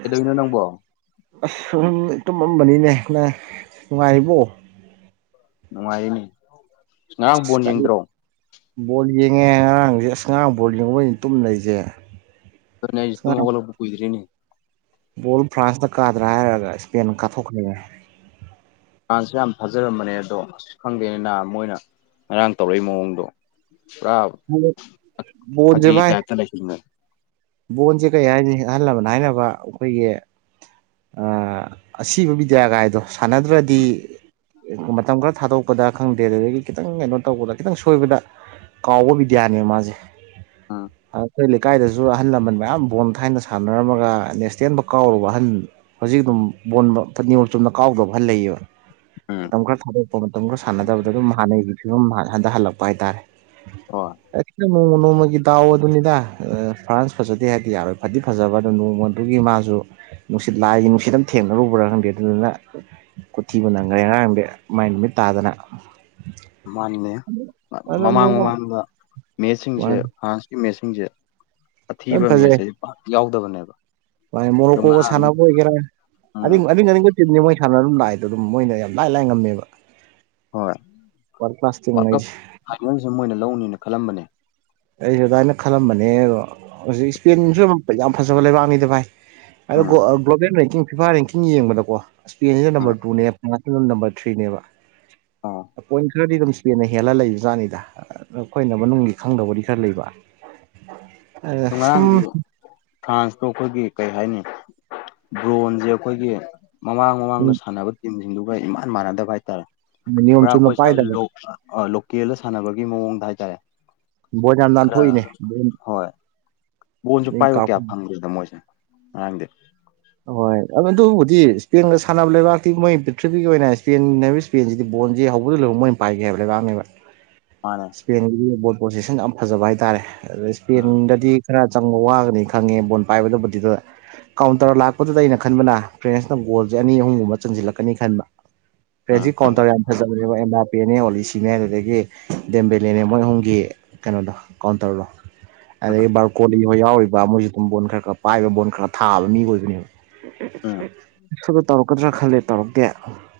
ꯀꯩꯗꯧꯔꯤꯅꯣ ꯅꯪꯕꯣ ꯑꯁ ꯁꯨꯝ ꯇꯨꯝꯃꯝꯕꯅꯤꯅꯦ ꯅ ꯅꯨꯡꯉꯥꯏꯔꯤꯕꯣ ꯅꯨꯡꯉꯥꯏꯔꯤꯅꯤ ꯉꯔꯥꯡ ꯕꯣꯟ ꯌꯦꯡꯗ꯭ꯔꯣ ꯕꯣꯜ ꯌꯦꯡꯉꯦ ꯑꯉꯥꯡꯁꯦ ꯑꯁ ꯉꯔꯥꯡ ꯕꯣꯜ ꯌꯦꯡꯕꯩꯅꯤ ꯇꯨꯝꯅ ꯂꯩꯁꯦ ꯅ ꯑꯩꯁ ꯇꯨꯝ ꯉꯔꯥꯡ ꯍꯧꯒꯠꯂꯛꯄ ꯀꯏ꯭ꯔꯤꯅꯦ ꯕꯣꯜ ꯐ꯭ꯔꯥꯟꯁꯇ ꯀꯥꯗ꯭ꯔꯥ ꯍꯥꯏꯔꯒ ꯏꯁꯄꯦꯟ ꯀꯥꯊꯣꯛꯈ꯭ꯔꯅꯦ ꯥꯟꯁꯨ ꯌꯥꯝ ꯐꯥꯖꯔꯝꯕꯅꯦ ꯑꯗꯣ ꯑꯁ ꯈꯪꯗꯦꯅꯤ ꯅꯍ ꯃꯣꯏꯅ ꯉꯔꯥꯡ ꯇꯧꯔꯛꯏ ꯃꯑꯣꯡꯗꯣ ꯄꯨꯔꯥ ꯐꯥꯒꯤ ꯇꯥꯏꯞꯇ ꯂꯩꯁꯤ ꯕꯣꯟꯁꯦ ꯀꯩ ꯍꯥꯏꯅꯤ ꯑꯍꯜꯂꯕꯅ ꯍꯥꯏꯅꯕ ꯑꯩꯈꯣꯏꯒꯤ ꯑꯁꯤꯕ ꯕꯤꯗ꯭ꯌꯥꯒꯥꯏꯗꯣ ꯁꯥꯟꯅꯗ꯭ꯔꯗꯤ ꯃꯇꯝ ꯈꯔ ꯊꯥꯗꯣꯛꯄꯗ ꯈꯪꯗꯦ ꯑꯗꯨꯗꯒꯤ ꯈꯤꯇꯪ ꯀꯩꯅꯣ ꯇꯧꯕꯗ ꯈꯤꯇꯪ ꯁꯣꯏꯕꯗ ꯀꯥꯎꯕ ꯕꯤꯗ꯭ꯌꯥꯅꯦ ꯃꯥꯁꯦ ꯑꯝ ꯑꯩꯈꯣꯏ ꯂꯩꯀꯥꯏꯗꯁꯨ ꯑꯍꯜ ꯂꯃꯟ ꯃꯌꯥꯝ ꯕꯣꯜ ꯊꯥꯏꯅ ꯁꯥꯟꯅꯔꯝꯃꯒ ꯅꯦꯁꯅꯦꯦꯟꯕꯨ ꯀꯥꯎꯔꯨꯕ ꯑꯍꯟ ꯍꯧꯖꯤꯛ ꯑꯗꯨꯝ ꯕꯣꯟꯕꯧ ꯅꯤꯌꯣꯝ ꯆꯨꯝꯅ ꯀꯥꯎꯗꯕ ꯑꯍꯜ ꯂꯩꯌꯦꯕ ꯎꯝ ꯃꯇꯝ ꯈꯔ ꯊꯥꯗꯣꯛꯄ ꯃꯇꯝ ꯈꯔ ꯁꯥꯟꯅꯗꯕꯗ ꯑꯗꯨꯝ ꯍꯥꯟꯅꯩꯒꯤ ꯐꯤꯕꯝ ꯍꯟꯊꯍꯜꯂꯛꯄ ꯍꯥꯏꯇꯥꯔꯦ ꯑꯣ ꯑꯩ ꯅꯣꯡꯃꯒꯤ ꯗꯥꯎꯑꯗꯨꯅꯤꯗ ꯐꯔꯥꯟꯁ ꯐꯖꯗꯦ ꯍꯥꯏꯗꯤ ꯌꯥꯔꯣꯏ ꯐꯗꯤ ꯐꯖꯕ ꯑ ꯅꯣꯡꯃꯗꯨꯒꯤ ꯃꯥꯁꯨ ꯅꯨꯡꯁꯤꯠ ꯂꯥꯏ ꯅꯨꯡꯁꯤꯠ ꯊꯦꯡꯅꯔꯨꯕ꯭ꯔꯥ ꯈꯪꯗꯦ ꯑꯗꯨꯗꯨꯅ ꯈꯨꯊꯤꯕ ꯅꯪꯈ꯭ꯔꯦ ꯉꯔꯥꯡꯗꯤ ꯃꯥꯏ ꯅꯨꯃꯤꯠ ꯇꯥꯗꯅ ꯃꯥꯅꯦ ꯑꯗꯨ ꯃꯃꯥꯡ ꯅꯣꯡꯃ ꯃꯃꯥꯡꯗ ꯃꯦꯠꯁꯁꯤꯡꯁꯦ ꯃꯥꯅꯤ ꯐ꯭ꯔꯥꯟꯁꯀꯤ ꯃꯦꯠꯁꯁꯤꯡꯁꯦ ꯂꯣꯏ ꯑꯊꯤꯕ ꯃꯦꯠꯁꯁꯦ ꯄꯥꯛ ꯌꯥꯎꯗꯕꯅꯦꯕ ꯃꯥ ꯑꯗꯣ ꯃꯣꯔꯣꯛꯀꯣꯒ ꯉꯔꯥꯡꯗꯤ ꯁꯥꯟꯅꯕ ꯑꯣꯏꯒꯦꯔꯥ ꯑꯗꯨ ꯎꯝ ꯑꯗꯨ ꯑ ꯇꯤꯝꯅꯤ ꯃꯣꯏ ꯁꯥꯟꯅ ꯑꯗꯨ ꯂꯥꯛꯦꯗꯣ ꯑꯗꯨꯝ ꯃꯣꯏꯅ ꯌꯥꯝ ꯂꯥꯏ ꯂꯥꯏꯅ ꯉꯝꯃꯦꯕ ꯍꯣꯏ ꯋꯥꯔꯜ ꯀ꯭ꯂꯥꯁ ꯋꯥꯔ ꯀꯞ ꯇꯤꯝꯉꯩꯁꯦ ꯐꯥꯏꯅꯦꯜꯁꯦ ꯃꯣꯏꯅ ꯂꯧꯅꯦꯅ ꯈꯜꯂꯝꯕꯅꯦ ꯑꯩꯁꯨ ꯑꯗꯨꯃꯥꯏꯅ ꯈꯜꯂꯝꯕꯅꯦ ꯑꯗꯣ ꯍꯧꯖꯤꯛ ꯏꯁꯄꯦꯟꯁꯨ ꯌꯥꯝ ꯐꯖꯕ ꯂꯩꯕꯥꯛꯅꯤꯗ ꯚꯥꯏ ꯑꯗꯣ ꯎꯝ ꯒ꯭ꯂꯣꯕꯦꯜ ꯔꯦꯡꯀꯤꯡ ꯐꯤꯐꯥ ꯔꯦꯡꯀꯤꯡ ꯌꯦꯡꯕꯗꯀꯣ ꯏꯁꯄꯦꯟꯁꯤꯗ ꯎꯝ ꯅꯝꯕꯔ ꯇꯨꯅꯦꯕ ꯉꯨꯝ ꯅꯝꯕꯔ ꯊ꯭ꯔꯤꯅꯦꯕ ꯑꯣ ꯄꯣꯏꯟ ꯈꯔꯗꯤ ꯑꯗꯨꯝ ꯏꯁꯄꯦꯟꯅ ꯍꯦꯜꯂ ꯂꯩꯕꯖꯥꯠꯅꯤꯗ ꯑꯩꯈꯣꯏꯅ ꯃꯅꯨꯡꯒꯤ ꯈꯪꯗꯕꯗꯤ ꯈꯔ ꯂꯩꯕ ꯁꯨꯝ ꯉꯥꯔꯥꯡꯗꯤ ꯐ꯭ꯔꯥꯟꯁꯇꯣ ꯑꯩꯈꯣꯏꯒꯤ ꯀꯩ ꯍꯥꯏꯅꯤ ꯕ꯭ꯔꯣꯟꯁꯦ ꯑꯩꯈꯣꯏꯒꯤ ꯃꯃꯥꯡ ꯃꯃꯥꯡꯗ ꯁꯥꯟꯅꯕ ꯇꯤꯝꯁꯤꯡꯗꯨ ꯄꯨꯔ ꯏꯃꯥꯟ ꯃꯥꯟꯅꯗꯕ ꯍꯥꯏꯇꯥꯔꯦ ꯅꯤꯌꯣꯝ ꯄꯨꯔꯥ ꯆꯨꯝꯅ ꯑꯩꯈꯣꯏ ꯁ꯭ꯋꯥꯏ ꯄꯥꯏꯗꯕ ꯂꯣꯛ ꯂꯣꯀꯦꯜꯗ ꯁꯥꯟꯅꯕꯒꯤ ꯃꯑꯣꯡꯗ ꯍꯥꯏꯇꯥꯔꯦ ꯕꯣꯜ ꯌꯥꯝ ꯈꯔ ꯅꯥꯟꯊꯣꯛꯏꯅꯦ ꯍꯣꯏ ꯕꯣꯟꯁꯨ ꯄꯥꯏꯕ ꯀꯥꯎ ꯀꯌꯥ ꯐꯪꯗ꯭ꯦꯗ ꯃꯣꯏꯁꯦ ꯉꯔꯥꯡꯗꯤ ꯑꯍꯣꯏ ꯑꯗꯨ ꯑꯗꯨꯕꯨꯗꯤ ꯏꯁꯄꯦꯟꯒ ꯁꯥꯟꯅꯕ ꯂꯩꯕꯥꯛꯇꯤ ꯃꯣꯏ ꯄ꯭ꯔꯤꯊꯤꯕꯤꯒꯤ ꯑꯣꯏꯅ ꯏꯁꯄꯦꯟ ꯏꯁꯄꯦꯟꯁꯤꯗꯤ ꯕꯣꯟꯁꯤ ꯍꯧꯕꯗꯩ ꯃꯣꯏꯅ ꯄꯥꯏꯒꯦ ꯍꯥꯏꯕ ꯂꯩꯕꯥꯛꯅꯦꯕ ꯃꯥꯅꯦ ꯁ꯭ꯄꯦꯟꯒꯤꯗꯤ ꯕꯣꯜ ꯄꯣꯖꯤꯁꯟ ꯌꯥꯝ ꯐꯖꯕ ꯍꯥꯏꯇꯥꯔꯦ ꯑꯗ ꯎꯝ ꯁ꯭ꯄꯦꯟꯗꯗꯤ ꯈꯔ ꯆꯪꯕ ꯋꯥꯒꯅꯤ ꯈꯪꯉꯦ ꯕꯣꯟ ꯄꯥꯏꯕꯗꯕꯨꯗꯤ ꯀꯥꯎꯟꯇꯔ ꯂꯥꯛꯄꯗꯨꯗ ꯑꯩꯅ ꯈꯟꯕꯅ ꯐ꯭ꯔꯦꯟꯁꯅ ꯒꯣꯜꯁꯦ ꯑꯅꯤ ꯑꯍꯨꯝꯒꯨꯝꯕ ꯆꯟꯁꯤꯜꯂꯛꯀꯅꯤ ꯈꯟꯕ ꯎꯝ ꯐ꯭ꯔꯦꯟꯖꯤ ꯀꯥꯎꯟꯇꯔ ꯌꯥꯝ ꯐꯖꯕꯅꯦꯕ ꯑꯦꯝꯕꯥ ꯄꯦꯅꯦ ꯑꯣꯂꯤꯁꯤꯅꯦ ꯑꯗꯨꯗꯒꯤ ꯗꯦꯝꯕꯦꯂꯅꯦ ꯃꯣꯏ ꯑꯍꯨꯝꯒꯤ ꯀꯩꯅꯣꯗꯣ ꯀꯥꯎꯟꯇꯔꯗꯣ ꯎꯝ ꯑꯗꯒꯤ ꯕꯥꯔꯀꯣꯂꯤ ꯍꯣꯏ ꯌꯥꯎꯔꯤꯕ ꯃꯣꯏꯁꯨ ꯑꯗꯨꯝ ꯕꯣꯟ ꯈꯔ ꯈꯔ ꯄꯥꯏꯕ ꯕꯣꯟ ꯈꯔ ꯊꯥꯕ ꯃꯤ ꯑꯣꯏꯕꯅꯦꯕ ꯑꯥ ꯑꯣꯂꯤꯁꯦꯁꯨ ꯇꯧꯔꯛꯀꯗ꯭ꯔꯥ ꯈꯜꯂꯦ ꯇꯧꯔꯛꯇꯦ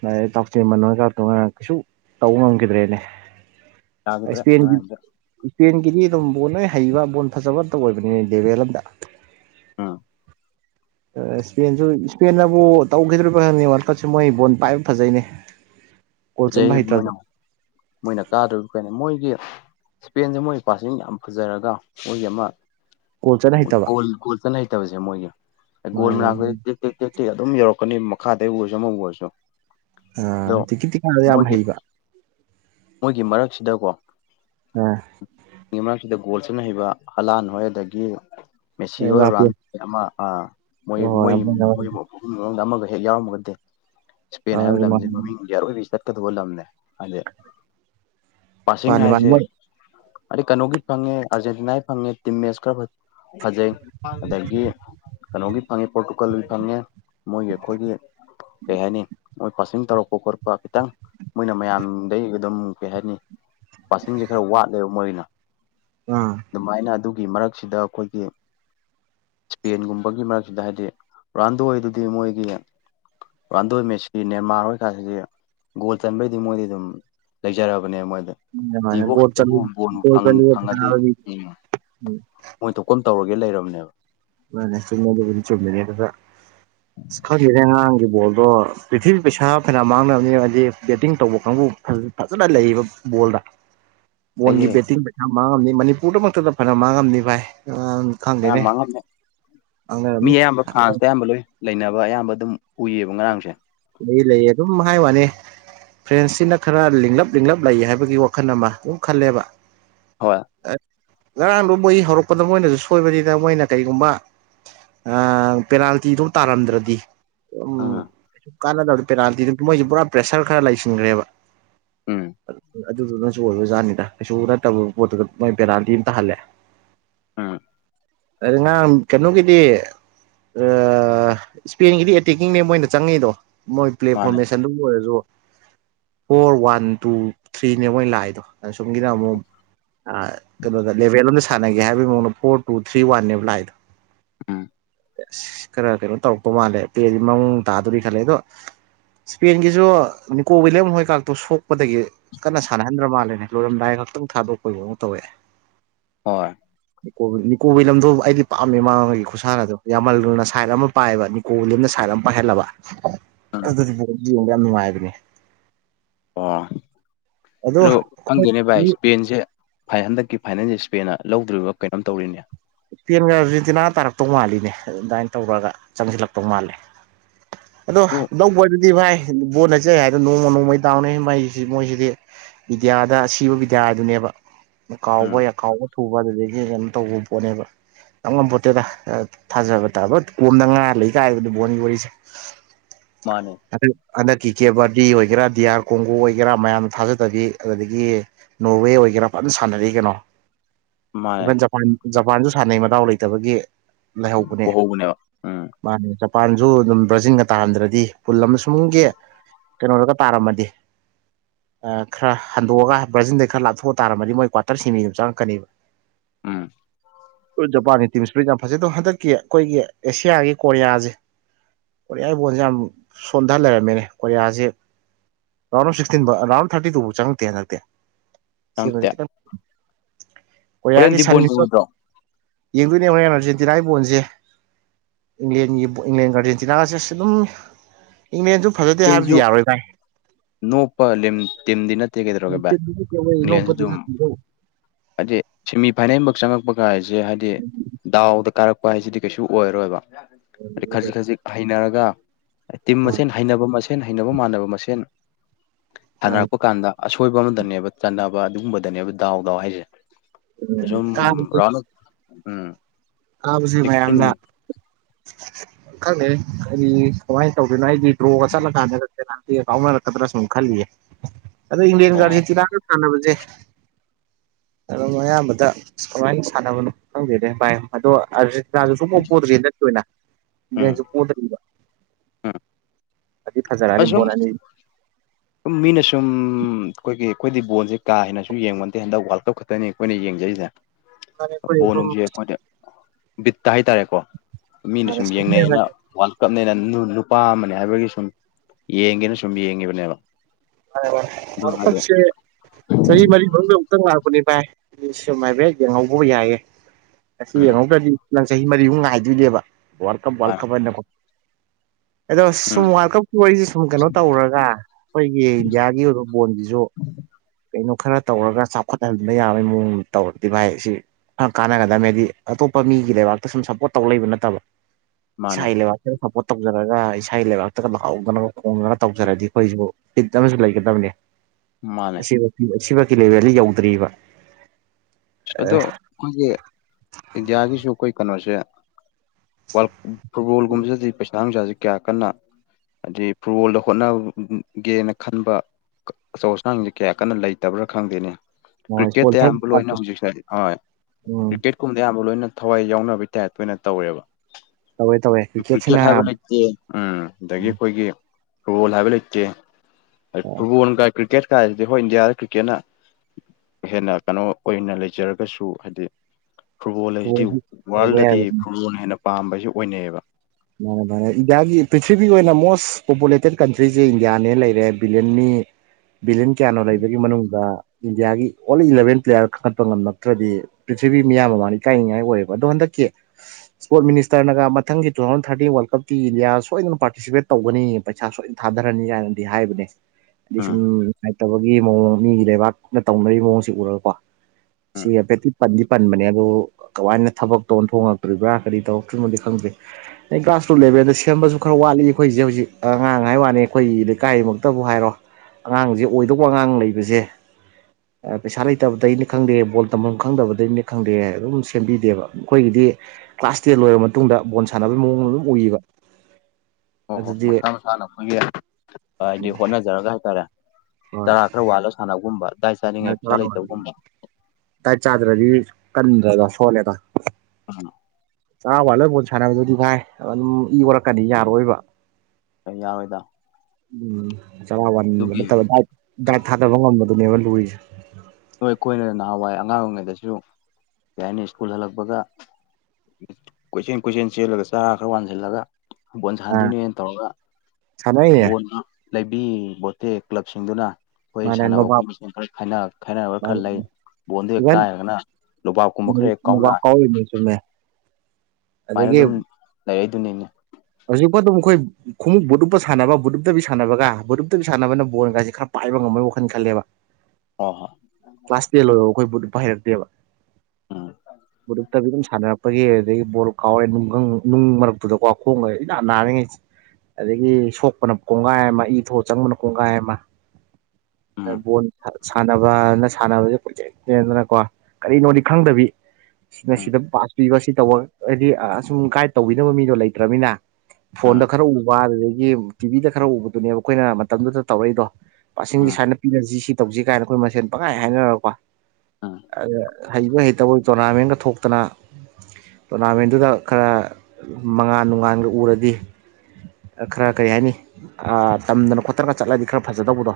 ꯑ ꯇꯥꯎꯆꯦꯃꯤꯅꯤ ꯀꯩꯁꯨ ꯇꯧꯕ ꯉꯝꯈꯤꯗ꯭ꯔꯦꯅꯦ ꯌꯥꯒꯤꯗ꯭ꯔꯦ ꯏꯁꯄꯦꯟꯒꯤ ꯉꯔꯥꯡꯗꯤ ꯏꯁꯄꯦꯟꯒꯤꯗꯤ ꯑꯗꯨꯝ ꯕꯣꯜ ꯂꯣꯏ ꯍꯩꯕ ꯕꯣꯜ ꯐꯖꯕ ꯑꯝꯇ ꯑꯣꯏꯕꯅꯤꯅꯦ ꯂꯦꯕꯦꯜ ꯑꯝꯗ ꯑꯥ ꯏꯁꯄꯦꯟꯁꯨ ꯏꯁꯄꯦꯟꯅꯕꯨ ꯇꯧꯈꯤꯗꯣꯔꯤꯕ ꯈꯛꯅꯤ ꯋꯥꯔꯜ ꯀꯞꯁꯨ ꯃꯣꯏ ꯕꯣꯜ ꯄꯥꯏꯕ ꯐꯖꯩꯅꯦ [inaudible] ꯒꯣꯜ ꯆꯟꯕ ꯃꯣꯏꯅ ꯍꯩꯇꯔꯥ ꯃꯣꯏꯅ ꯀꯥꯗꯣꯔꯤꯕ ꯀꯩꯅꯣ ꯃꯣꯏꯒꯤ ꯏꯁꯄꯦꯟꯁꯦ ꯃꯣꯏ ꯄꯥꯁꯁꯤꯡ ꯌꯥꯝ ꯐꯖꯔꯒ ꯃꯣꯏꯒꯤ ꯑꯃ ꯒꯣꯜ ꯆꯟ ꯍꯩꯇꯕ ꯒꯣꯜ ꯒꯣꯜ ꯆꯟꯕ ꯍꯩꯇꯕꯁꯦ ꯃꯣꯏꯒꯤ ꯒꯣꯜ ꯃꯥꯅꯤ ꯃꯥꯅꯤ ꯃꯅꯥꯛꯇ ꯇꯤꯛ ꯇꯦꯛ ꯇꯤ ꯑꯗꯨꯝ ꯌꯧꯔꯛꯀꯅꯤ ꯃꯈꯥꯗ ꯎ ꯑꯣꯏꯔꯁꯨ ꯑꯃꯨꯛ ꯎ ꯑꯣꯏꯔꯁꯨ ꯑ ꯑꯗꯣ ꯇꯤꯀꯤ ꯇꯤꯀꯥꯗ ꯌꯥꯝ ꯃꯣꯏꯒꯤ ꯍꯩꯕ ꯃꯣꯏꯒꯤ ꯃꯔꯛꯁꯤꯗꯀꯣ ꯑꯥ ꯃꯔꯛꯁꯤꯗ ꯒꯣꯜ ꯆꯟꯕ ꯍꯩꯕ ꯍꯂꯥꯟ ꯍꯣꯏ ꯑꯗꯒꯤ ꯃꯦꯁꯤ ꯍꯣꯏ ꯑꯦꯝꯕꯥꯄꯦ ꯔꯣꯅꯥꯜꯗꯣ ꯑꯃ ꯃꯣꯏ ꯍꯣꯏ ꯃꯣꯏ ꯍꯣꯏ ꯃꯣꯏꯕꯨ ꯃꯣꯟꯗ ꯑꯃꯒ ꯍꯦꯛ ꯌꯥꯎꯔꯝꯃꯒꯗꯤ ꯏꯁꯄꯦꯟ ꯍꯥꯏꯕ ꯑꯥ ꯂꯝꯁꯦ ꯃꯃꯤꯡ ꯏꯌꯥꯔ ꯑꯣꯏꯕꯤ ꯆꯠꯀꯗꯧꯕ ꯂꯝꯅꯦ ꯍꯥꯏꯗꯤ ꯄꯥꯁꯁꯤꯡ ꯃꯥꯅꯤ ꯃꯥꯅꯤ ꯍꯥꯏꯁꯦ ꯃꯣꯏ ꯑꯗꯩ ꯀꯩꯅꯣꯒꯤ ꯐꯪꯉꯤ ꯑꯥꯔꯖꯦꯟꯇꯤꯅꯥꯏ ꯐꯪꯉꯦ ꯇꯤꯝ ꯃꯦꯠꯆ ꯈꯔ ꯐ ꯐꯖꯩ ꯑꯗꯒꯤ ꯀꯩꯅꯣꯒꯤ ꯐꯪꯉꯦ ꯄꯣꯔꯇꯨꯒꯜꯒꯤ ꯐꯪꯉꯦ ꯃꯣꯏꯒꯤ ꯑꯩꯈꯣꯏꯒꯤ ꯀꯩ ꯍꯥꯏꯅꯤ ꯃꯣꯏ ꯐꯥꯁꯤꯡ ꯇꯧꯔꯛꯄ ꯈꯣꯠꯛꯄ ꯈꯤꯇꯪ ꯃꯣꯏꯅ ꯃꯌꯥꯝ ꯆꯩ ꯑꯗꯨꯝ ꯀꯩ ꯍꯥꯏꯅꯤ ꯄꯥꯔꯁꯁꯦ ꯈꯔ ꯋꯥꯠꯂꯦꯕ ꯃꯣꯏꯅ ꯑꯥ ꯑꯗꯨꯃꯥꯏꯅ ꯑꯗꯨꯒꯤ ꯃꯔꯛꯁꯤꯗ ꯑꯩꯈꯣꯏꯒꯤ ꯏꯁꯄꯦꯟꯒꯨꯝꯕꯒꯤ ꯃꯔꯛꯁꯤꯗ ꯍꯥꯏꯗꯤ ꯔꯔꯥꯟꯗꯣꯏꯗꯨꯗꯤ ꯃꯣꯏꯒꯤ ꯔꯟꯗꯣ ꯃꯦꯁꯤ ꯅꯦꯟꯃꯥꯔ ꯑꯣꯏ ꯀꯥꯟꯁꯤꯗꯤ ꯒꯣꯜ ꯆꯟꯕꯩꯗꯤ ꯃꯣꯏꯗꯤ ꯑꯗꯨꯝ ꯂꯩꯖꯑꯔꯕꯅꯦ ꯃꯣꯏꯗ ꯃꯥꯅꯦ ꯃꯥꯅꯦ ꯒꯣꯜ ꯗꯤꯕꯣꯛꯁꯇꯕꯨ ꯆꯜꯂꯨ ꯕꯣꯟ ꯒꯣꯜ ꯆꯜꯂꯨꯕ ꯐꯪꯉꯗꯦ ꯊꯥꯅꯕꯒꯤ ꯌꯦ ꯎꯝ ꯃꯣꯏꯊꯣꯛꯀꯟ ꯇꯧꯔꯒꯦ ꯂꯩꯔꯕꯅꯦꯕ ꯃꯥꯅꯦ ꯆꯨꯝꯃꯗꯕꯨ ꯆꯨꯝꯃꯤꯅꯤ ꯀ ꯎꯝ ꯑꯁ ꯈꯪꯗꯔꯦ ꯉꯔꯥꯡꯒꯤ ꯕꯣꯜꯗꯣ ꯄ꯭ꯔꯤꯊꯤꯕꯤ ꯄꯩꯁꯥ ꯐꯅ ꯃꯥꯡꯅꯕꯅꯤ ꯍꯥꯏꯗꯤ ꯕꯦꯇꯤꯡ ꯇꯧꯕ ꯀꯥꯡꯕꯨ ꯐꯖ ꯐꯖꯅ ꯂꯩꯌꯦꯕ ꯕꯣꯜꯗ [inaudible] ꯕꯣꯜꯒꯤ ꯕꯦꯇꯤꯡ ꯄꯩꯁꯥ ꯃꯥꯡꯉꯝꯅꯤ ꯃꯅꯤꯄꯨꯔꯗꯃꯛꯇꯗ ꯐꯅ ꯃꯥꯡꯉꯝꯅꯤ ꯚꯥꯏ ꯉꯔꯥꯡ ꯈꯪꯗꯦꯅꯦ ꯃꯥꯡꯉꯝꯅꯤ ꯉꯥꯡꯅꯔꯝꯅꯤ ꯑꯌꯥꯝꯕ ꯐ꯭ꯔꯥꯟꯁꯇ ꯑꯌꯥꯝꯕ ꯂꯣꯏ ꯂꯩꯅꯕ ꯑꯌꯥꯝꯕ ꯑꯗꯨꯝ ꯎꯏꯌꯦꯕ ꯉꯔꯥꯡꯁꯦ ꯂꯩ ꯂꯩꯌꯦ ꯑꯗꯨꯝ ꯍꯥꯏ ꯋꯥꯅꯦ ꯐ꯭ꯔꯦꯟꯁꯁꯤꯅ ꯈꯔ ꯂꯤꯡꯂꯞ ꯂꯤꯡꯂꯞ ꯂꯩ ꯍꯥꯏꯕꯒꯤ ꯋꯥꯈꯜ ꯑꯃ ꯑꯗꯨꯝ ꯈꯜꯂꯦꯕ ꯍꯣꯏ ꯑ ꯉꯔꯥꯡꯗꯨ ꯃꯣꯏ ꯍꯧꯔꯛꯄꯗ ꯃꯣꯏꯅꯁꯨ ꯁꯣꯏꯕꯅꯤꯗ ꯃꯣꯏꯅ ꯀꯔꯤꯒꯨꯝꯕ ꯑ ꯄꯦꯅꯥꯜꯇꯤ ꯑꯗꯨꯝ ꯇꯥꯔꯝꯗ꯭ꯔꯗꯤ ꯎꯝ ꯁ ꯀꯥꯟꯅꯗꯕꯗ ꯄꯦꯅꯥꯜꯇꯤꯗꯨ ꯃꯣꯏꯁꯦ ꯄꯨꯔꯥ ꯄ꯭ꯔꯦꯁꯔ ꯈꯔ ꯂꯩꯁꯤꯟꯈ꯭ꯔꯦꯕ ꯎꯝ ꯑꯗꯨꯗꯨꯅꯁꯨ ꯑꯣꯏꯕꯖꯠꯅꯤꯗ ꯀꯩꯁꯨ ꯅꯠꯇꯕ ꯄꯣꯠꯇꯨꯗ ꯃꯣꯏ ꯄꯦꯅꯥꯜꯇꯤ ꯑꯃꯝ ꯇꯥꯍꯜꯂꯦ ꯎꯝ ꯑ ꯉꯥꯡ ꯀꯩꯅꯣꯒꯤꯗꯤ ꯏꯁꯄꯦꯟꯒꯤꯗꯤ ꯑꯦꯇꯦꯛꯀꯤꯡꯅꯦ ꯃꯣꯏꯅ ꯆꯪꯉꯤꯗꯣ ꯃꯣꯏ ꯄ꯭ꯂꯦ ꯃꯥꯅꯦ ꯐꯣꯔꯃꯦꯁꯟꯗꯨꯝ ꯑꯣꯏꯔꯁꯨ ꯐꯣꯔ ꯋꯥꯟ ꯇꯨ ꯊ꯭ꯔꯤꯅꯦ ꯃꯣꯏ ꯂꯥꯛꯑꯏꯗꯣ ꯑ ꯁꯣꯝꯒꯤꯅ ꯑꯃꯨꯛ ꯀꯩꯅꯣꯗ ꯂꯦꯚꯦꯜ ꯑꯃꯝꯗ ꯁꯥꯟꯅꯒꯦ ꯍꯥꯏꯕꯒꯤ ꯃꯑꯣꯡꯗ ꯐꯣꯔ ꯇꯨ ꯊ꯭ꯔꯤ ꯋꯥꯟꯅꯦꯕ ꯂꯥꯏꯗ ꯎꯝ ꯑꯁ ꯈꯔ ꯀꯩꯅꯣ ꯇꯧꯔꯛꯄ ꯃꯥꯜꯂꯦ ꯄꯦꯗꯤ ꯃꯑꯣꯡ ꯇꯥꯗꯣꯔꯤ ꯈꯜꯂꯦ ꯑꯗꯣ ꯏꯁꯄꯦꯟꯒꯤꯁꯨ ꯅꯤꯀꯣ ꯋꯤꯂꯤꯌꯝ ꯍꯣꯏꯀꯇꯨ ꯁꯣꯛꯄꯗꯒꯤ ꯀꯟꯅ ꯁꯥꯟꯅꯍꯟꯗ꯭ꯔ ꯃꯥꯜꯂꯦꯅꯦ ꯂꯣꯏꯔꯝꯗꯥꯏ ꯈꯛꯇꯪ ꯊꯥꯗꯣꯛꯄꯒꯤ ꯑꯃ ꯇꯧꯋꯦ ꯍꯣꯏ ꯀꯣ ꯅꯤꯀꯣꯋꯤꯂꯝꯗꯣ ꯑꯩꯗꯤ ꯄꯥꯝꯃꯦ ꯃꯃꯥꯡꯉꯒꯤ ꯈꯨꯁꯥꯅ ꯑꯗꯨꯣ ꯌꯥꯝꯃꯜꯨꯅ ꯁꯥꯏꯠ ꯑꯃ ꯄꯥꯏꯑꯕ ꯅꯤꯀꯣꯋꯝꯅ ꯁꯥꯏꯠ ꯑꯃ ꯄꯥꯏꯍꯜꯂꯕ ꯎꯝ ꯑꯗꯨꯗꯤ ꯌꯦꯡꯕ ꯌꯥꯝ ꯅꯨꯡꯉꯥꯏꯕꯅꯦ ꯑꯣ ꯑꯗꯣ ꯑꯗꯨꯣ ꯑꯩꯈꯣꯏ ꯈꯪꯗꯦꯅꯦ ꯚꯥꯏ ꯏꯁꯄꯦꯟꯁꯦ ꯍꯥꯏ ꯍꯟꯗꯛꯀꯤ ꯐꯥꯏꯅꯜꯁ ꯏꯁꯄꯦꯅ ꯂꯧꯗꯣꯔꯤꯕ ꯀꯩꯅꯣꯝ ꯇꯧꯔꯤꯅꯦ ꯫ ꯏꯁꯄꯦꯟꯒ ꯑꯔꯖꯦꯟꯇꯤꯅꯥ ꯇꯥꯔꯛꯇꯧ ꯃꯥꯜꯂꯤꯅꯦ ꯑꯗꯨꯃꯥꯏꯅ ꯇꯧꯔꯒ ꯆꯪꯁꯤꯜꯂꯛꯇꯧ ꯃꯥꯜꯂꯦ ꯫ ꯑꯗꯣ ꯑꯗꯨ ꯂꯧꯕꯗꯨꯗꯤ ꯚꯥꯏ ꯕꯣꯠꯁꯤꯗꯤ ꯐꯤꯖꯩ ꯍꯥꯏꯁꯨ ꯃꯣꯏꯁꯤꯗꯤ ꯅꯣꯡꯃ ꯅꯣꯡꯃꯩ ꯗꯥꯎꯅꯩ ꯃꯩ ꯍꯥꯏꯁꯤ ꯃꯣꯏꯁꯤꯗꯤ ꯕꯤꯗ꯭ꯌꯥꯗ ꯑꯁꯤꯕ ꯕꯤꯗ꯭ꯌꯥꯗꯨꯅꯦꯕ꯫ ꯀꯥꯎꯕ ꯎꯝ ꯀꯥꯎꯕ ꯊꯨꯕ ꯑꯗꯨꯗꯒꯤ ꯀꯩꯅꯣ ꯇꯧꯕ ꯄꯣꯠꯅꯦꯕ ꯇꯝꯉꯝꯄꯣꯠꯇꯦꯗ ꯊꯥꯖꯗꯕ ꯀꯣꯝꯗ ꯉꯥ ꯂꯩ ꯀꯥꯏ ꯗꯨꯅꯦ ꯕꯣꯟꯒꯤ ꯋꯥꯔꯤꯁꯦ ꯫ ꯃꯥꯅꯦ ꯍꯟꯗꯛ ꯍꯟꯗꯛꯀꯤ ꯀꯦꯕꯔꯗꯤ ꯑꯣꯏꯒꯦꯔꯥ ꯗꯤꯌꯥꯔ ꯀꯣꯡꯒꯨ ꯑꯣꯏꯒꯦꯔꯥ ꯃꯌꯥꯝꯅ ꯊꯥꯖꯗꯕꯤ ꯑꯗꯨꯗꯒꯤ ꯅꯣꯔꯋꯦ ꯑꯣꯏꯒꯦꯔꯥ ꯐꯖꯅ ꯁꯥꯟꯅꯔꯤ ꯀꯩꯅꯣ ꯃꯥꯅꯦ ꯏꯚꯟ ꯖꯄꯥꯟ ꯖꯄꯥꯟꯁꯨ ꯁꯥꯟꯅꯩ ꯃꯗꯥꯎ ꯂꯩꯇꯕꯒꯤ ꯂꯩꯍꯧꯕꯅꯦ ꯍꯧꯕꯅꯦꯕ ꯎꯝ ꯃꯥꯅꯦ ꯖꯄꯥꯟꯁꯨ ꯑꯗꯨꯝ ꯕ꯭ꯔꯥꯖꯤꯟꯒ ꯇꯥꯍꯟꯗ꯭ꯔꯗꯤ ꯐꯨꯜ ꯑꯃꯁꯨ [unintelligible] ꯀꯩꯅꯣꯗꯒ ꯇꯥꯔꯝꯃꯗꯤ ꯈꯔ ꯍꯟꯗꯣꯛꯑꯒ ꯕ꯭ꯔꯥꯖꯤꯟꯗ ꯈꯔ ꯂꯥꯞꯊꯣꯛꯄ ꯇꯥꯔꯃꯗꯤ ꯃꯣꯏ ꯀ꯭ꯋꯥꯇꯔ ꯁꯤꯃꯤꯗ ꯆꯪꯉꯛꯀꯅꯦꯕ ꯎꯝ ꯖꯄꯥꯟꯒꯤ ꯇꯤꯝ ꯏꯁꯄ꯭ꯔꯤꯠ ꯌꯥꯝ ꯐꯖꯦꯗꯣ ꯍꯟꯗꯛꯀꯤ ꯑꯩꯈꯣꯏꯒꯤ ꯑꯦꯁꯤꯌꯥꯒꯤ ꯀꯣꯔꯤꯌꯥꯁꯦ ꯀꯣꯔꯤꯌꯥꯒꯤ ꯕꯣꯟꯁꯦ ꯌꯥꯝ ꯁꯣꯟꯊ ꯂꯩꯔꯝꯃꯦꯅꯦ ꯀꯣꯔꯤꯌꯥꯁꯤꯦ ꯔꯣꯅꯥꯜꯗꯣ ꯁꯤꯛꯁꯇꯤꯟ ꯔꯣꯅꯥꯜꯗꯣ ꯊꯥꯔꯇꯤ ꯇꯨꯐꯥꯎ ꯆꯪꯉꯛꯇꯦ ꯍꯟꯗꯛꯇꯤ ꯈꯪꯇꯦ ꯁꯤꯕꯗꯤ ꯈꯤꯇꯪ ꯀꯣꯔꯤꯌꯥꯒꯤ ꯍꯣꯔꯦꯟꯗꯤ ꯕꯣꯜ ꯁꯟꯣꯠ ꯌꯦꯡꯉꯣꯏꯗ꯭ꯔꯣ ꯌꯦꯡꯗꯣꯏꯅꯦ ꯃꯣꯔꯌꯥꯝꯅꯖꯦꯟꯇꯤꯔꯥꯒꯤ ꯕꯣꯟꯁꯦ ꯏꯪꯂꯦꯟꯒꯤ ꯏꯪꯂꯦꯟ ꯑꯥꯔꯖꯦꯟꯇꯤꯅꯥꯁꯦ ꯑꯗꯨꯝ ꯏꯪꯂꯦꯟꯁꯨ ꯐꯖꯗꯦ ꯏꯪꯂꯦꯟꯁꯨ ꯍꯥꯏꯕꯗꯤ ꯌꯥꯔꯣꯏꯗ꯫ ꯅꯣꯞꯄ ꯇꯤꯝꯗꯤ ꯅꯠꯇꯦ ꯀꯩꯗꯧꯔꯒꯦ ꯚꯥꯏ ꯏꯪꯂꯦꯟꯁꯨ ꯅꯣꯞꯄꯗꯤ ꯑꯗꯨꯝ ꯅꯠꯇꯦ ꯑꯗꯣ ꯫ ꯍꯥꯏꯗꯤ ꯁꯦꯃꯤꯐꯥꯏꯅꯦꯜ ꯃꯛ ꯆꯪꯉꯛꯄꯒ ꯍꯥꯏꯁꯦ ꯍꯥꯏꯗꯤ ꯗꯥꯎꯗ ꯀꯥꯔꯛꯄ ꯍꯥꯏꯁꯤꯗꯤ ꯀꯩꯁꯨ ꯑꯣꯏꯔꯣꯏꯕ ꯍꯥꯏ ꯈꯖꯤꯛ ꯈꯖꯤꯛ ꯍꯩꯅꯔꯒ ꯇꯤꯝ ꯃꯁꯦꯟ ꯫ ꯃꯁꯦꯟ ꯍꯩꯅꯕ ꯃꯥꯟꯅꯕ ꯃꯁꯦꯟ ꯁꯥꯟꯅꯔꯛꯄ ꯀꯥꯟꯗ ꯑꯁꯣꯏꯕ ꯑꯃꯗꯅꯦꯕ ꯆꯥꯟꯅꯕ ꯑꯗꯨꯒꯨꯝꯕꯗꯅꯦꯕ ꯗꯥꯎ ꯗꯥꯎ ꯍꯥꯏꯁꯦ ꯑꯁꯨꯝ ꯔꯣꯟ ꯎꯝ ꯀꯥꯕꯁꯦ ꯐꯤꯐꯇꯤꯟ ꯃꯌꯥꯝꯅ ꯈꯪꯗꯦꯅꯦ ꯍꯥꯏꯗꯤ ꯀꯃꯥꯏꯅ ꯇꯧꯗꯅꯣ ꯑꯩꯗꯤ꯫ ꯇ꯭ꯔꯣꯒ ꯆꯠꯂ ꯀꯥꯟꯗꯇꯒ ꯀꯥꯎꯅꯔꯛꯀꯗ꯭ꯔꯥ ꯁꯨꯝ ꯈꯜꯂꯤꯌꯦ ꯑꯗ ꯏꯟꯗꯤꯌꯥꯟ ꯑꯣ ꯒꯥꯔꯗꯁꯦꯤ ꯑꯅꯕꯖꯦ ꯑꯗꯣ ꯑꯌꯥꯝꯕꯗ ꯑ ꯀꯃꯥꯏꯅ ꯁꯥꯟꯅꯕꯅꯣ ꯈꯪꯕꯤꯔꯦ ꯚꯥꯏ ꯑꯗꯣ ꯑꯔꯖꯦꯟꯇꯤꯅꯥꯁꯨ ꯁꯨꯡꯄꯥꯎ ꯄꯣꯗ꯭ꯔꯤ ꯍꯟꯗꯛꯀꯤ ꯑꯣꯏꯅ ꯏꯦꯟꯁꯨ ꯄꯣꯗ꯭ꯔꯤꯕ ꯑꯥ ꯐꯗꯤ ꯐꯖꯥꯔꯛꯑꯅꯤ ꯕꯣꯜ ꯑꯅꯤ ꯨꯝ ꯃꯤꯅ ꯁꯨꯝ ꯑꯩꯈꯣꯏꯒꯤ ꯑꯩꯈꯣꯏꯗꯤ ꯕꯣꯣꯟꯁꯦ ꯀꯥ ꯍꯦꯟꯅꯁꯨ ꯌꯦꯡꯉꯣꯟꯗꯦ ꯍꯟꯗꯛ ꯋꯥꯜꯛꯇꯧ ꯈꯛꯇꯅꯤ ꯑꯩꯈꯣꯏꯅ ꯌꯦꯡꯖꯔꯤꯁꯦ ꯃꯥꯅꯦ ꯑꯩꯈꯣꯏ ꯑꯗꯨꯝ ꯕꯣꯅꯨꯡꯁꯦ ꯑꯩꯈꯣꯏꯅ ꯕꯤꯠꯇ ꯍꯥꯏꯇꯥꯔꯦꯀꯣ ꯃꯤꯅ ꯁꯨꯝ ꯌꯦꯡꯅꯩꯌꯦꯅ ꯋꯥꯔꯜ ꯀꯞꯅꯦꯅ ꯅꯨꯄꯥ ꯑꯃꯅꯦ ꯍꯥꯏꯕꯒꯤ ꯁꯨꯝ ꯌꯦꯡꯒꯦꯅ ꯁꯨꯝ ꯌꯦꯡꯉꯤꯕꯅꯦꯕ ꯍ ꯑꯗꯨ ꯃꯔꯔ ꯍꯥꯏꯗꯤ ꯐꯁꯦ ꯆꯍꯤ ꯃꯔꯤ ꯃꯅꯨꯡꯗ ꯑꯃꯨꯛꯇꯪ ꯂꯥꯛꯄꯅꯦ ꯚꯥꯏ ꯁꯨꯝ ꯍꯥꯏꯐꯦꯠ ꯌꯦꯡꯍꯧꯕ ꯌꯥꯏꯌꯦ꯫ ꯑꯁꯤ ꯎꯝ ꯌꯦꯡꯉꯧꯗ꯭ꯔꯗꯤ ꯅꯪ ꯆꯍꯤ ꯃꯔꯤꯃꯨꯛ ꯉꯥꯏꯗꯣꯏꯅꯦꯕ ꯫ ꯋꯥꯔꯜ ꯀꯞ ꯋꯥꯔꯜ ꯀꯞ ꯍꯥꯏꯗ ꯑꯗꯣ ꯁꯨꯝ ꯎꯝ ꯋꯥꯔꯜ ꯀꯞꯀꯤ ꯋꯥꯔꯤꯁꯦ ꯁꯨꯝ ꯀꯩꯅꯣ ꯇꯧꯔꯒ ꯑꯩꯒꯤ ꯏꯟꯗꯤꯌꯥꯒꯤ ꯑꯣꯏꯕ ꯕꯣꯟꯁꯤꯁꯨ ꯀꯩꯅꯣ ꯈꯔ ꯇꯧꯔꯒ ꯆꯥꯎꯈꯠꯍꯟꯕ ꯌꯥꯕꯒꯤ ꯃꯑꯣꯡꯗ ꯇꯧꯔꯗꯤ ꯚꯥꯏ ꯁꯤ ꯈꯔ ꯀꯥꯟꯅꯒꯗꯕꯅꯦꯗꯤ ꯑꯇꯣꯞꯄ ꯃꯤꯒꯤ ꯂꯩꯕꯥꯛꯇ ꯁꯨꯝ ꯁꯞꯄꯣꯔꯠ ꯇꯧ ꯂꯩꯕ ꯅꯠꯇꯕ ꯃꯥꯅꯦ ꯏꯁꯥꯒꯤ ꯂꯩꯕꯥꯛ ꯈꯤꯇꯪ ꯁꯞꯄꯣꯔꯠ ꯇꯧꯖꯔꯒ ꯏꯁꯥꯒꯤ ꯂꯩꯕꯥꯛꯇꯒ ꯂꯥꯎꯗꯅꯒ ꯈꯣꯡꯗꯅ ꯇꯧꯖꯔꯗꯤ ꯑꯩꯈꯣꯏꯁꯨ ꯫ ꯁꯤꯇꯃꯤꯁꯨ ꯂꯩꯈꯤꯗꯕꯅꯦ ꯃꯥ ꯑꯁꯤꯕꯀꯤ ꯂꯦꯚꯦꯜꯗ ꯌꯧꯗ꯭ꯔꯤꯕ ꯑꯗꯣ ꯑꯩꯈꯣꯏꯒꯤ ꯏꯟꯗꯤꯌꯥꯒꯤꯁꯨ ꯑꯩꯈꯣꯏ ꯀꯩꯅꯣꯁꯦ ꯋꯥꯔꯜ ꯐꯨꯠꯕꯣꯜꯒꯨꯝꯕꯁꯤꯗꯗꯤ ꯄꯩꯁꯥ ꯅꯨꯡꯁꯥꯁꯤ ꯀꯌꯥ ꯀꯟꯅ ꯍꯥꯏꯗꯤ ꯐꯨꯠꯕꯣꯜꯗ ꯍꯣꯠꯅꯒꯦꯅ ꯈꯟꯕ ꯑꯆꯧ ꯑꯁꯥꯡꯁꯦ ꯀꯌꯥ ꯀꯟꯅ ꯂꯩꯇꯕ꯭ꯔꯥ ꯈꯪꯗꯦꯅꯦ ꯀ꯭ꯔꯤꯛꯀꯦꯠꯇ ꯏꯁꯄꯣꯟꯁꯔ ꯑꯌꯥꯝꯕ ꯂꯣꯏꯅ ꯍꯧꯖꯤꯛꯁꯦ ꯫ ꯍꯣꯏ ꯎꯝ ꯀ꯭ꯔꯤꯛꯀꯦꯠ ꯀꯨꯝꯕꯗ ꯑꯌꯥꯝꯕ ꯂꯣꯏꯅ ꯊꯋꯥꯏ ꯌꯥꯎꯅꯕꯒꯤ ꯇꯥꯏꯞꯇ ꯑꯣꯏꯅ ꯇꯧꯋꯦꯕ ꯇꯧꯋꯦ ꯇꯧꯋꯦ ꯀ꯭ꯀꯦꯠ ꯀ꯭ꯔꯤꯛꯀꯦꯠꯁꯤꯅ ꯍꯥꯏꯕ ꯎꯝ ꯑꯗꯒꯤ ꯑꯩꯈꯣꯏꯒꯤ ꯐꯨꯠꯕꯣꯜ ꯍꯥꯏꯕ ꯂꯩꯇꯦ ꯐꯨꯠꯕꯣꯜ ꯀ꯭ꯔꯤꯛꯀꯦꯠ ꯀꯥꯏꯁꯤꯗꯤ ꯈꯣꯏ ꯏꯟꯗꯤꯌꯥꯗ ꯀ꯭ꯔꯤꯀꯦꯠꯅ ꯍꯦꯟꯅ ꯀꯩꯅꯣ ꯑꯣꯏꯅ ꯂꯩ꯫ ꯂꯩꯖꯔꯒꯁꯨ ꯍꯥꯏꯗꯤ ꯐꯨꯠꯕꯣꯜ ꯍꯥꯏꯁꯤꯗꯤ ꯐꯨꯠꯕꯣꯜꯁꯤ ꯇꯧꯕ ꯋꯥꯔꯜꯗꯗꯤ ꯌꯥꯏꯕ ꯐꯨꯠꯕꯣꯜꯅ ꯍꯦꯟꯅ ꯄꯥꯝꯕꯁꯨ ꯑꯣꯏꯅꯩꯑꯦꯕ ꯃꯥꯅꯦ ꯃꯥꯅꯦ ꯏꯟꯗꯤꯌꯥꯒꯤ ꯄ꯭ꯔꯤꯊꯤꯕꯤꯒꯤ ꯑꯣꯏꯅ ꯃꯣꯁ ꯄꯣꯄꯨꯂꯦꯇꯦꯠ ꯀꯟꯇ꯭ꯔꯤꯁꯦ ꯏꯟꯗꯤꯌꯥꯅꯦꯅ ꯂꯩꯔꯦ ꯕꯤꯂꯤꯌꯟꯅꯤ [inaudible] ꯕꯤꯂꯤꯌꯟ ꯀꯌꯥꯅꯣ ꯂꯩꯕꯒꯤ ꯃꯅꯨꯡꯗ ꯏꯟꯗꯤꯌꯥꯒꯤ ꯑꯣꯟ ꯏꯂꯕꯦꯟ ꯄ꯭ꯂꯦꯌꯥꯔ ꯈꯪꯒꯠꯄ ꯉꯝꯂꯛꯇ꯭ꯔꯗꯤ ꯄ꯭ꯔꯤꯊꯤꯕꯤ ꯃꯤꯌꯥꯝ ꯃꯃꯥꯡꯗ ꯏꯀꯥꯏꯅꯤꯡꯉꯥꯏ ꯑꯣꯏꯌꯦꯕ ꯑꯗꯣ ꯍꯟꯗꯛꯀꯤ ꯏꯁꯄꯣꯔꯠ ꯃꯤꯅꯤꯁꯇꯔꯅꯒ ꯃꯊꯪꯒꯤ ꯇꯨ ꯊꯥꯎꯖꯟ ꯊꯥꯔꯇꯤꯟ ꯋꯥꯔꯜ ꯀꯞꯀꯤ ꯏꯟꯗꯤꯌꯥ ꯁꯣꯏꯗꯅ ꯄꯥꯔꯇꯤꯁꯤꯄꯦꯠ ꯇꯧꯒꯅꯤ ꯄꯩꯁꯥ ꯁꯣꯏꯅ ꯊꯥꯗꯔꯅꯤ ꯀꯥꯏꯅꯗꯤ ꯍꯥꯏꯕꯅꯦ ꯑꯩ ꯁꯨꯝ ꯎꯝ ꯅꯨꯡꯉꯥꯏꯇꯕꯒꯤ ꯃꯑꯣꯡ ꯃꯤꯒꯤ ꯂꯩꯕꯥꯛꯅ ꯇꯧꯅꯕꯒꯤ ꯃꯑꯣꯡꯁꯤ ꯎꯔꯒꯀꯣ ꯎꯝ [unintelligible] ꯄꯟꯗꯤ ꯄꯟꯕꯅꯦ ꯑꯗꯨ ꯀꯃꯥꯏꯅ ꯊꯕꯛꯇ ꯑꯣꯟꯊꯣꯡꯉꯛꯇꯣꯔꯤꯕ꯭ꯔꯥ ꯀꯔꯤ ꯇꯧꯔꯛꯇ꯭ꯔꯤꯃꯗꯤ ꯈꯪꯗꯦ ꯑꯩ ꯀ꯭ꯂꯒꯥꯁꯔꯨꯠ ꯂꯦꯚꯦꯜꯗ ꯁꯦꯝꯕꯁꯨ ꯈꯔ ꯋꯥꯠꯂꯤ ꯑꯩꯈꯣꯏꯁꯦ ꯍꯧꯖꯤꯛ ꯑꯉꯥꯡ ꯍꯥꯏ ꯋꯥꯅꯤ ꯑꯩꯈꯣꯏ ꯂꯩꯀꯥꯏꯃꯛꯇꯕꯨ ꯍꯥꯏꯔꯣ ꯑꯉꯥꯡꯁꯦ ꯑꯣꯏꯗꯧꯕ ꯑꯉꯥꯡ ꯂꯩꯕꯁꯦ ꯄꯩꯁꯥ ꯂꯩꯇꯕꯗꯩꯅꯤ ꯈꯪꯗꯦ ꯕꯣꯜ ꯇꯝꯐꯝ ꯈꯪꯗꯕꯗꯩꯅꯤ ꯈꯪꯗꯦ ꯑꯗꯨꯝ ꯁꯦꯝꯕꯤꯗꯦꯕ ꯑꯩꯈꯣꯏꯒꯤꯗꯤ ꯀ꯭ꯂꯥꯁ ꯇꯦꯟ ꯂꯣꯏꯔꯕ ꯃꯇꯨꯡꯗ ꯕꯣꯜ ꯁꯥꯟꯅꯕꯒꯤ ꯃꯑꯣꯡ ꯑꯗꯨꯝ ꯎꯈꯤꯕ ꯑꯣꯣꯏ ꯍꯣ ꯃꯁꯥ ꯃꯁꯥꯅ ꯑꯩꯈꯣꯏꯒꯤ ꯍꯥꯏꯗꯤ ꯍꯣꯠꯅꯖꯔꯒ ꯍꯥꯏꯇꯥꯔꯦ ꯍꯣꯏ ꯇꯔꯥ ꯈꯔ ꯋꯥꯠꯂ ꯁꯥꯟꯅꯕꯒꯨꯝꯕ ꯗꯥꯏ ꯆꯥꯅꯤꯡꯉꯥꯏ ꯄꯩꯁꯥ ꯂꯩꯇꯕꯒꯨꯝꯕ ꯗꯥꯏꯠ ꯆꯥꯗ꯭ꯔꯗꯤ ꯀꯟꯗ꯭ꯔꯗ ꯁꯣꯜꯂꯦꯗ ꯑ ꯆꯥꯔ ꯋꯥꯜꯂ ꯕꯣꯜ ꯁꯥꯟꯅꯕꯗꯨꯗꯤ ꯚꯥꯏ ꯑꯗꯨꯝ ꯏ ꯑꯣꯏꯔꯛꯀꯅꯤ ꯌꯥꯔꯣꯏꯕ ꯫ ꯌꯥꯔꯣꯏꯗ ꯎꯝ ꯆꯔꯥ ꯋꯥꯟꯕ ꯑꯗꯨꯒꯤ ꯅꯠꯇꯕ ꯗꯥꯏꯠ ꯊꯥꯗꯕ ꯉꯝꯕꯗꯨꯅꯦꯕ ꯂꯨꯔꯤꯁꯦ ꯅꯣꯏ ꯀꯣꯏꯅ ꯅꯍꯥꯟꯋꯥꯏ ꯑꯉꯥꯡ ꯑꯣꯏꯔꯤꯉꯩꯗꯁꯨ ꯀꯩ ꯍꯥꯏꯅꯤ ꯁ꯭ꯀꯨꯜ ꯍꯜꯂꯛꯄꯒ ꯀꯣꯏꯁꯦꯟ ꯀꯣꯏꯆꯦꯟ ꯆꯦꯜꯂꯒ ꯆꯔꯥ ꯈꯔ ꯋꯥꯟꯁꯤꯜꯂꯒ ꯕꯣꯜ ꯑꯥ ꯁꯥꯟꯍꯗꯣꯏꯅꯦꯅ ꯇꯧꯔꯒ ꯁꯥꯟꯅꯩꯅꯦ ꯕ ꯂꯩꯕꯤ ꯄꯣꯠꯇꯦ ꯀ꯭ꯂꯕꯁꯤꯡꯗꯨꯅ ꯑꯩꯈꯣꯏ ꯃꯥꯅꯦ ꯁꯥꯟꯅꯕ ꯅꯣꯕꯥꯞ ꯑꯩꯈꯣꯏ ꯃꯁꯦꯟ ꯈꯔ ꯈꯥꯏꯅ ꯈ ꯃꯥꯅꯦ ꯈꯔ ꯂꯩ ꯕꯣꯟꯗ ꯍꯦꯛ ꯏꯚꯟ ꯀꯥꯏꯔꯒꯅ ꯂꯣꯕꯥꯞ ꯀꯨꯝꯕ ꯈꯔ ꯍꯦꯛ ꯀꯥꯎꯅ [unintelligible] ꯆꯨꯝꯃꯦ ꯁꯨꯃꯥꯏꯅ ꯑꯗꯨꯝ ꯂꯩꯔꯗꯨꯅꯤꯅꯦ ꯫ ꯍꯧꯖꯤꯛꯐꯥꯎ ꯑꯗꯨꯝ ꯑꯩꯈꯣꯏ ꯈꯣꯡꯎꯞ ꯕꯨꯣꯠꯨꯞꯄ ꯁꯥꯟꯅꯕ ꯕꯨꯠꯨꯞꯇꯕꯤ ꯁꯥꯟꯅꯕꯒ ꯕꯨꯗꯨꯨꯞꯇꯕꯤ ꯁꯥꯟꯅꯕꯅ ꯕꯣꯟꯜꯒꯁꯦ ꯈꯔ ꯄꯥꯏꯕ ꯉꯝꯃꯣꯏ ꯋꯥꯈꯜ ꯈꯜꯂꯦꯕ ꯍ ꯍꯣ ꯀ꯭ꯂꯥꯁ ꯇꯦꯟ ꯂꯣꯏꯔ ꯑꯩꯈꯣꯏ ꯕꯨꯄ ꯍꯩꯔꯛꯇꯦꯕ ꯎꯝ ꯕꯨꯛꯇꯕꯤ ꯑꯗꯨꯝ ꯁꯥꯟꯅꯔꯛꯄ ꯀꯄꯒꯤ ꯑꯗꯒꯤ ꯕꯣꯜ ꯀꯥꯎꯔꯦ ꯅꯨꯡꯪ ꯅꯨꯡ ꯃꯔꯛꯇꯨꯗꯀꯣ ꯈꯣꯡꯉꯦ ꯏ ꯅꯥꯔꯤꯉꯩ ꯑꯗꯒꯤ ꯁꯣꯛꯄꯅ ꯀꯣꯡꯒꯥꯏ ꯑꯃ ꯏ ꯊꯣꯛꯑ ꯆꯪꯕꯅ ꯀꯣꯡꯒꯥꯏ ꯑꯃ ꯎꯝ ꯕꯣꯜ ꯁꯥꯅ ꯁꯥꯟꯅꯕꯅ ꯁꯥꯟꯅꯕꯁꯦ ꯄꯨꯆꯦꯟ ꯆꯦꯟꯗꯅꯀꯣ ꯀꯔꯤꯅꯣꯗꯤ ꯈꯪꯗꯕꯤ ꯁꯤꯅ ꯎꯝ ꯁꯤꯗ ꯄꯥꯁ ꯄꯤꯕ ꯁꯤ ꯇꯧꯕ ꯍꯥꯏꯗꯤ ꯑꯁꯨꯝ ꯒꯥꯏꯠ ꯇꯧꯕꯤꯅꯕ ꯃꯤꯗꯣ ꯂꯩꯇ꯭ꯔꯅꯤꯅ ꯐꯣꯟꯗ ꯎꯝ ꯈꯔ ꯎꯕ ꯑꯗꯨꯗꯒꯤ ꯇꯤꯚꯤꯗ ꯈꯔ ꯎꯕꯗꯨꯅꯦꯕ ꯑꯩꯈꯣꯏꯅ ꯃꯇꯝꯗꯨꯗ ꯇꯧꯔꯛꯏꯗꯣ ꯁꯤꯡꯁ ꯎꯝ ꯁꯨꯃꯥꯏꯅ ꯄꯤꯅꯁꯤ ꯁꯤ ꯇꯧꯁꯤ ꯀꯥꯏꯅ ꯑꯩꯈꯣꯏ ꯃꯁꯦꯟ ꯄꯈꯥꯏ ꯍꯥꯏꯅꯔꯒꯀꯣ ꯎꯝ ꯑꯗ ꯍꯩꯕ ꯍꯩꯇꯕꯣꯏ ꯇꯣꯔꯅꯥꯃꯦꯟꯒ ꯊꯣꯛꯇꯅ ꯇꯣꯔꯅꯥꯃꯦꯟꯗꯨꯗ ꯈꯔ ꯃꯉꯥꯟꯜ ꯅꯨꯡꯉꯥꯟꯒ ꯎꯔꯗꯤ ꯈꯔ ꯀꯔꯤ ꯍꯥꯏꯅꯤ ꯇꯝꯗꯅ ꯈꯣꯠꯇꯅꯒ ꯆꯠꯂꯗꯤ ꯈꯔ ꯐꯖꯗꯧꯕꯗꯣ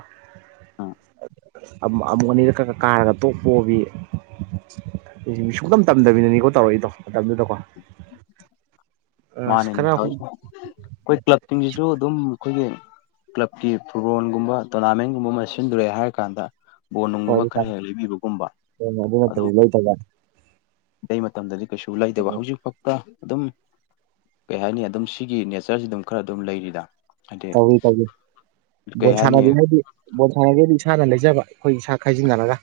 ꯎꯝ ꯫ ꯑꯃꯨꯛ ꯑꯅꯤꯗ ꯀꯥꯔꯒ ꯇꯣꯛꯄꯣꯕꯤ ꯑꯩ ꯃꯤ ꯁꯨꯡꯅꯝ ꯇꯝꯗꯕꯤꯅꯅꯤꯀꯣ ꯇꯧꯔꯛꯏꯗꯣ ꯃꯇꯝꯗꯨꯗꯀꯣ ꯑꯁ ꯃꯥꯅꯦꯅꯦ ꯈꯔ ꯍꯣꯏ ꯑꯩꯈꯣꯏ ꯀ꯭ꯂꯕꯁꯤꯡꯁꯤꯁꯨ ꯑꯗꯨꯝ ꯑꯩꯈꯣꯏꯒꯤ ꯀ꯭ꯂꯕꯀꯤ ꯐꯨꯠꯕꯣꯜꯒꯨꯝꯕ ꯇꯣꯔꯅꯥꯃꯦꯟꯒꯨꯝꯕ ꯑꯃ ꯁꯤꯟꯗꯣꯔꯛꯑꯦ ꯍꯥꯏꯔ ꯀꯥꯟꯗ ꯕꯣꯅꯨꯡꯒꯨꯝꯕ ꯈꯔ ꯍꯦꯛ ꯂꯩꯕꯤꯕꯒꯨꯝꯕ ꯑꯗꯨ ꯅꯠꯇꯗꯤ ꯂꯣꯏ ꯇꯧꯕ ꯑꯇꯩ ꯃꯇꯝꯗꯗꯤ ꯀꯩꯁꯨ ꯂꯩꯇꯕ ꯍꯧꯖꯤꯛ ꯐꯥꯎꯗ ꯑꯗꯨꯝ ꯀꯩ ꯍꯥꯏꯅꯤ ꯑꯗꯨꯝ ꯁꯤꯒꯤ ꯅꯦꯆꯔꯁꯤ ꯑꯗꯨꯝ ꯈꯔ ꯑꯗꯨꯝ ꯂꯩꯔꯤꯗ ꯍꯥꯏꯗꯤ ꯇꯧꯏ ꯇꯧꯏ ꯀꯩ ꯣꯁꯅ ꯍꯥꯏꯅꯤ ꯍꯥꯏꯗꯤ ꯕꯣꯠ ꯊꯥꯔꯒꯗꯤ ꯏꯁꯥꯅ ꯂꯩꯖꯕ ꯑꯩꯈꯣꯏ ꯏꯁꯥ ꯈꯥꯏꯖꯤꯟꯅꯔꯒ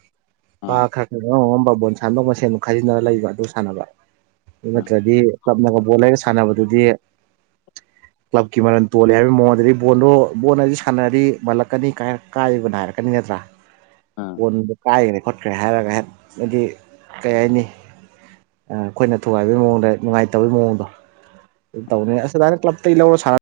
ꯄ ꯎꯝ ꯈꯔ ꯈꯔ ꯑꯉꯝ ꯑꯉꯝꯕ ꯕꯣꯣꯟ ꯁꯥꯟꯗꯧ ꯃ ꯁꯦꯝꯦꯟ ꯈꯥꯏꯖꯤꯟꯅꯔꯒ ꯂꯩꯕ ꯑꯗꯨ ꯁꯥꯟꯅꯕ ꯎꯝ ꯏꯗꯤ ꯀ꯭ꯂꯕꯅꯒ ꯕꯣꯜ ꯂꯩꯔꯒ ꯁꯥꯟꯅꯕꯗꯨꯗꯤ ꯀ꯭ꯂꯕꯀꯤ ꯃꯔꯜ ꯇꯣꯜꯂꯦ ꯍꯥꯏꯕꯒꯤ ꯃꯑꯣ ꯑꯗꯨꯗꯒꯤ ꯕꯣꯟꯗꯣ ꯕꯣꯜ ꯑꯁꯤꯗꯤ ꯁꯥꯟꯅꯔꯗꯤ ꯃꯥꯜꯂꯛꯀꯅꯤ ꯀꯥꯏꯕꯅꯅꯥ ꯍꯥꯏꯔꯛꯀꯅꯤ ꯅꯠꯇ꯭ꯔꯥ ꯎꯝ ꯀꯣꯟꯗ ꯀꯥꯏꯈ꯭ꯔꯦ ꯈꯣꯠꯈ꯭ꯔꯦ ꯍꯥꯏꯔꯒ ꯍꯦꯛꯅꯗꯤ ꯀꯩ ꯍꯥꯏꯅꯤ ꯑꯩꯈꯣꯏꯅ ꯊꯨꯒꯥꯏꯕꯒꯤ ꯃꯑꯣꯡꯗ ꯅꯨꯡꯉꯥꯏꯇꯕꯩ ꯃꯑꯣꯡꯗꯣ ꯇꯧꯅꯦ ꯑꯗꯥꯅ ꯀ꯭ꯂꯞꯇ ꯂꯧꯔ